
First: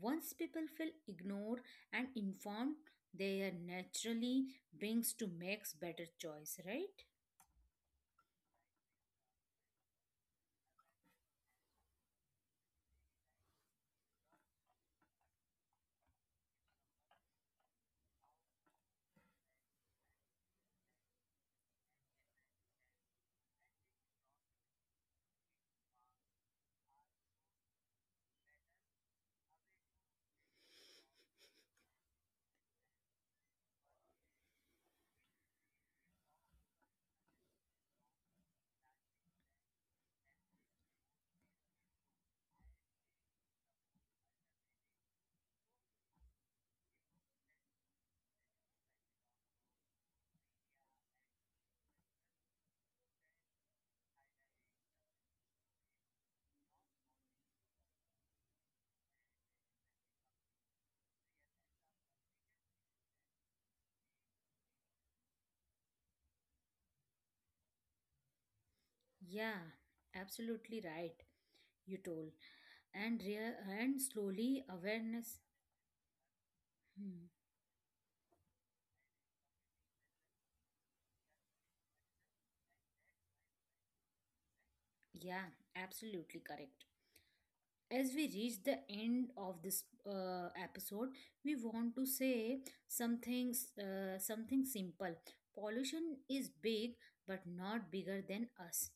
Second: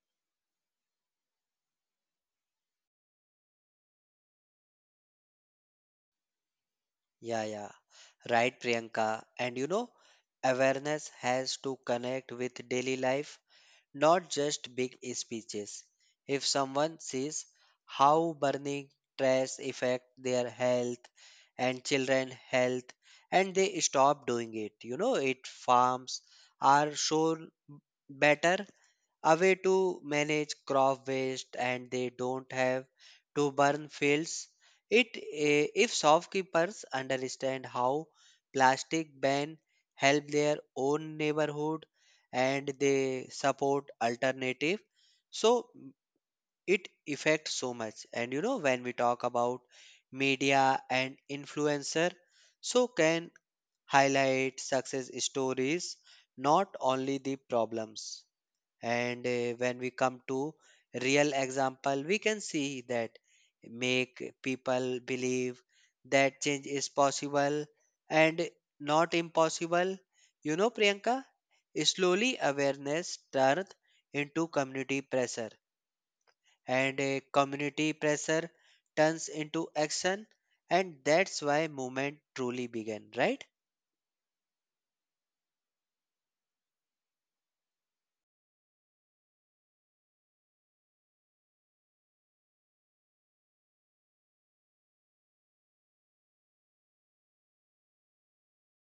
A: Once people feel ignored and informed, they are naturally brings to makes better choice, right?
B: Yeah, yeah. Right, Priyanka. And you know, awareness has to connect with daily life, not just big speeches. If someone sees how burning trash affect their health and children health and they stop doing it. You know, it farms are shown better a way to manage crop waste and they don't have to burn fields. If shopkeepers understand how plastic ban help their own neighborhood and they support alternative. So it affects so much. And you know, when we talk about media and influencer, so can highlight success stories, not only the problems. And when we come to real example, we can see that make people believe that change is possible and not
A: Yeah,
B: impossible. You know,
A: absolutely
B: priyanka,
A: right. You told
B: slowly awareness
A: and
B: turns into
A: slowly
B: community
A: awareness.
B: pressure, and
A: Hmm.
B: community pressure turns into action, and that's why movement truly began, right?
A: Yeah, absolutely correct. As we reach the end of this episode, we want to say something, something simple. Pollution is big but not bigger than us.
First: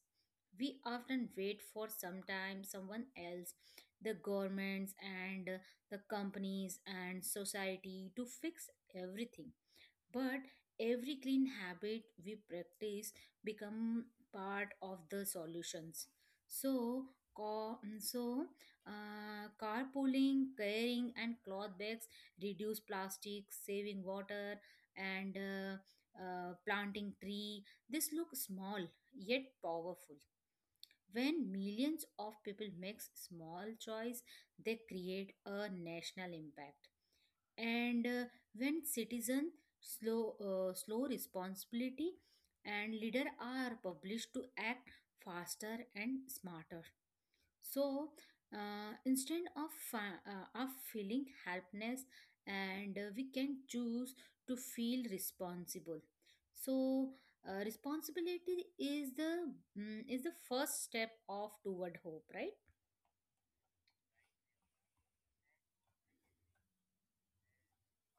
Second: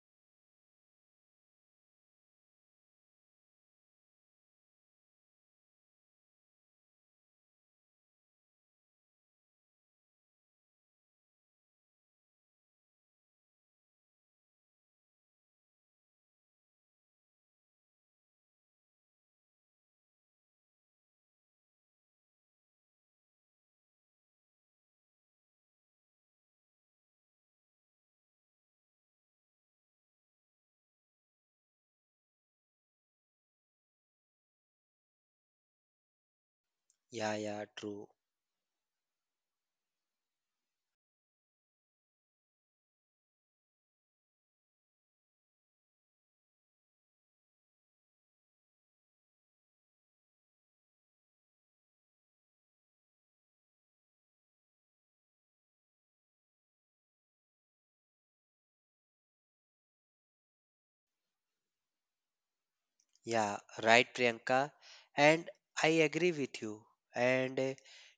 A: We often wait for sometime someone else, the governments and the companies and society to fix everything. But every clean habit we practice become part of the solutions. So co- so carpooling, carrying and cloth bags, reduce plastic, saving water, and planting tree, this look small yet powerful. When millions of people makes small choice, they create a national impact.
B: Yeah, yeah, true.
A: And when citizen slow responsibility and leader are published to act faster and smarter. So, instead of feeling helpless, and we can choose to feel responsible. So, responsibility is the is the first step of toward hope, right?
B: Yeah, right, Priyanka. And I agree with you. And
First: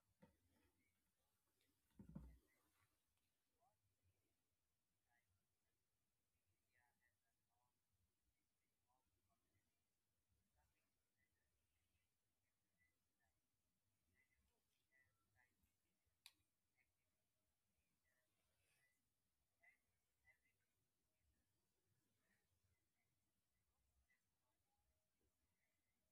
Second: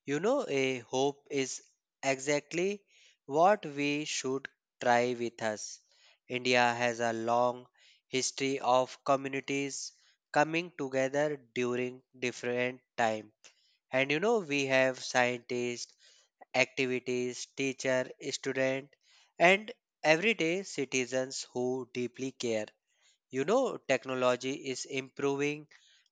B: you know, a hope is exactly what we should try with us. India has a long history of communities coming together during different time. And you know, we have scientists, activities, teacher, student, and everyday citizens who deeply care. You know, technology is improving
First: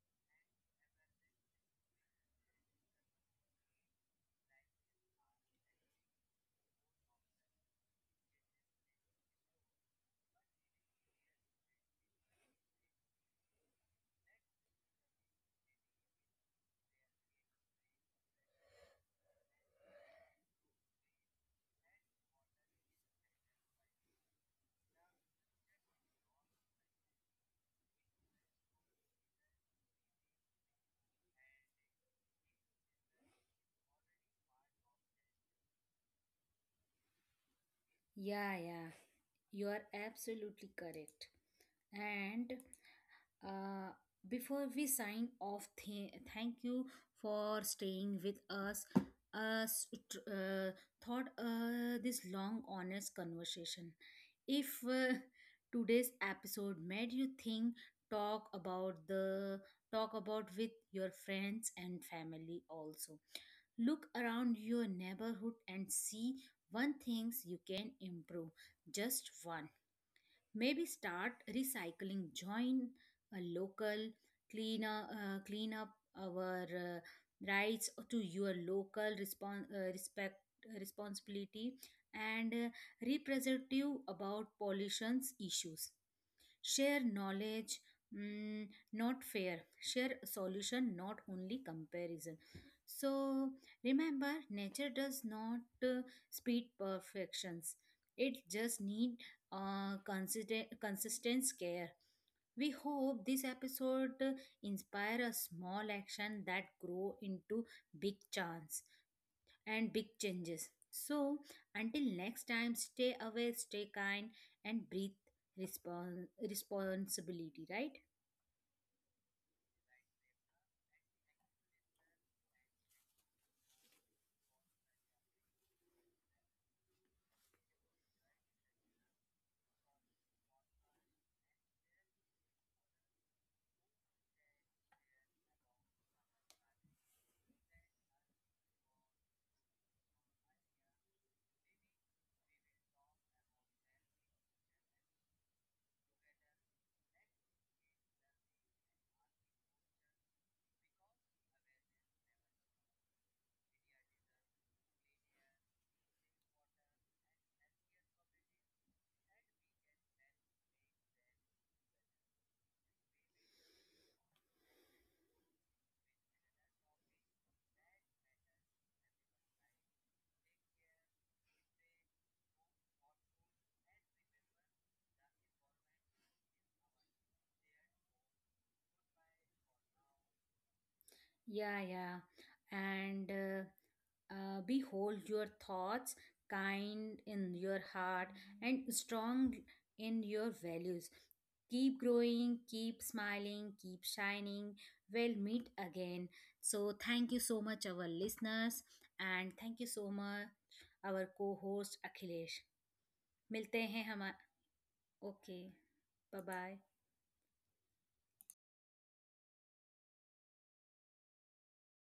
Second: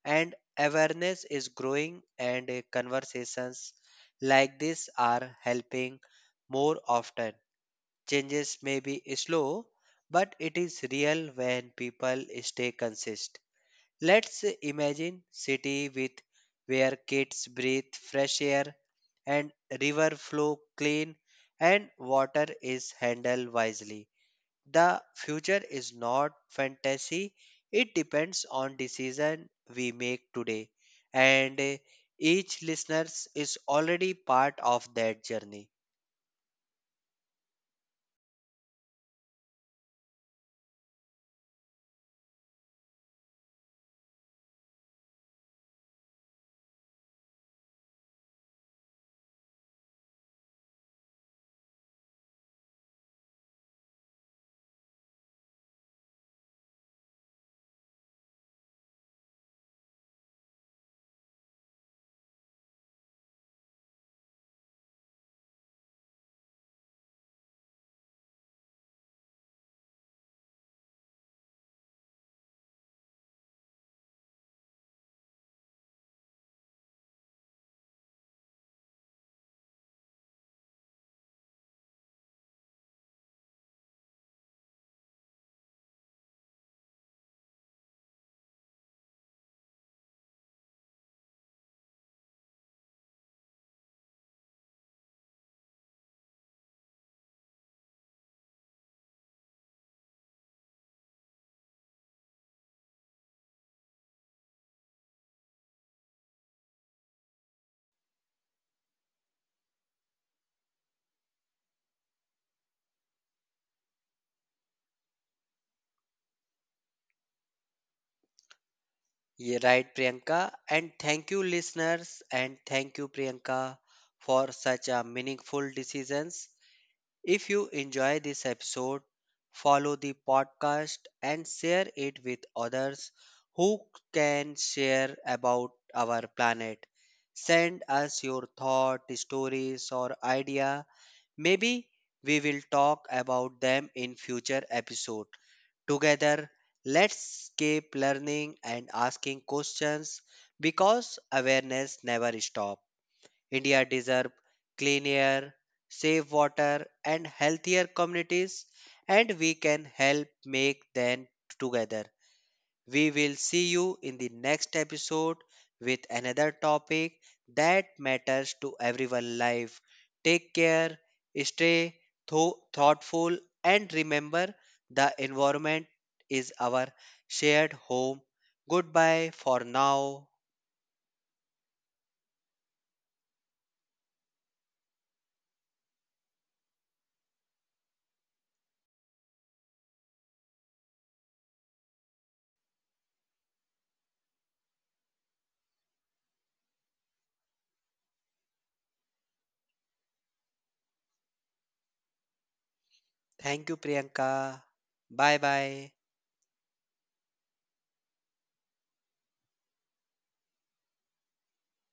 B: and awareness is growing, and conversations like this are helping more often. Changes may be slow, but it is real when people stay consistent. Let's imagine city with where kids breathe fresh air and river flow clean and water is handled wisely. The future is not fantasy. It depends on decision we make today. And each listener is already part of that journey.
A: Yeah, yeah, you are absolutely correct. And Uh, before we sign off, thank you for staying with us. Us tr- uh, thought this long, honest conversation. If today's episode made you think, talk about the talk about with your friends and family also. Look around your neighborhood and see one things you can improve. Just one. Maybe start recycling, join a local cleaner, clean up our rights to your local respect responsibility and representative about pollution issues. Share knowledge, mm, not fear. Share solution, not only comparison. So, remember, nature does not speed perfections, it just need consistent care. We hope this episode inspire a small action that grow into big chance and big changes. So, until next time, stay aware, stay kind, and breathe responsibility, right?
B: Yeah, right, Priyanka? And thank you, listeners, and thank you, Priyanka, for such a meaningful decisions. If you enjoy this episode, follow the podcast and share it with others who can share about our planet. Send us your thought, stories or idea. Maybe we will talk about them in future episode. Together, let's keep learning and asking questions because awareness never stops. India deserves clean air, safe water, and healthier communities, and we can help make them together. We will see you in the next episode with another topic that matters to everyone life. Take care, stay thoughtful, and remember the environment is our shared home. Goodbye for now.
A: Yeah, yeah. And behold your thoughts, kind in your heart, and strong in your values. Keep growing, keep smiling, keep shining. We'll meet again. So, thank you so much, our listeners, and thank you so much, our co host Akhilesh.
B: Thank you,
A: मिलते हैं हमा
B: Priyanka. Bye
A: okay
B: bye.
A: Bye bye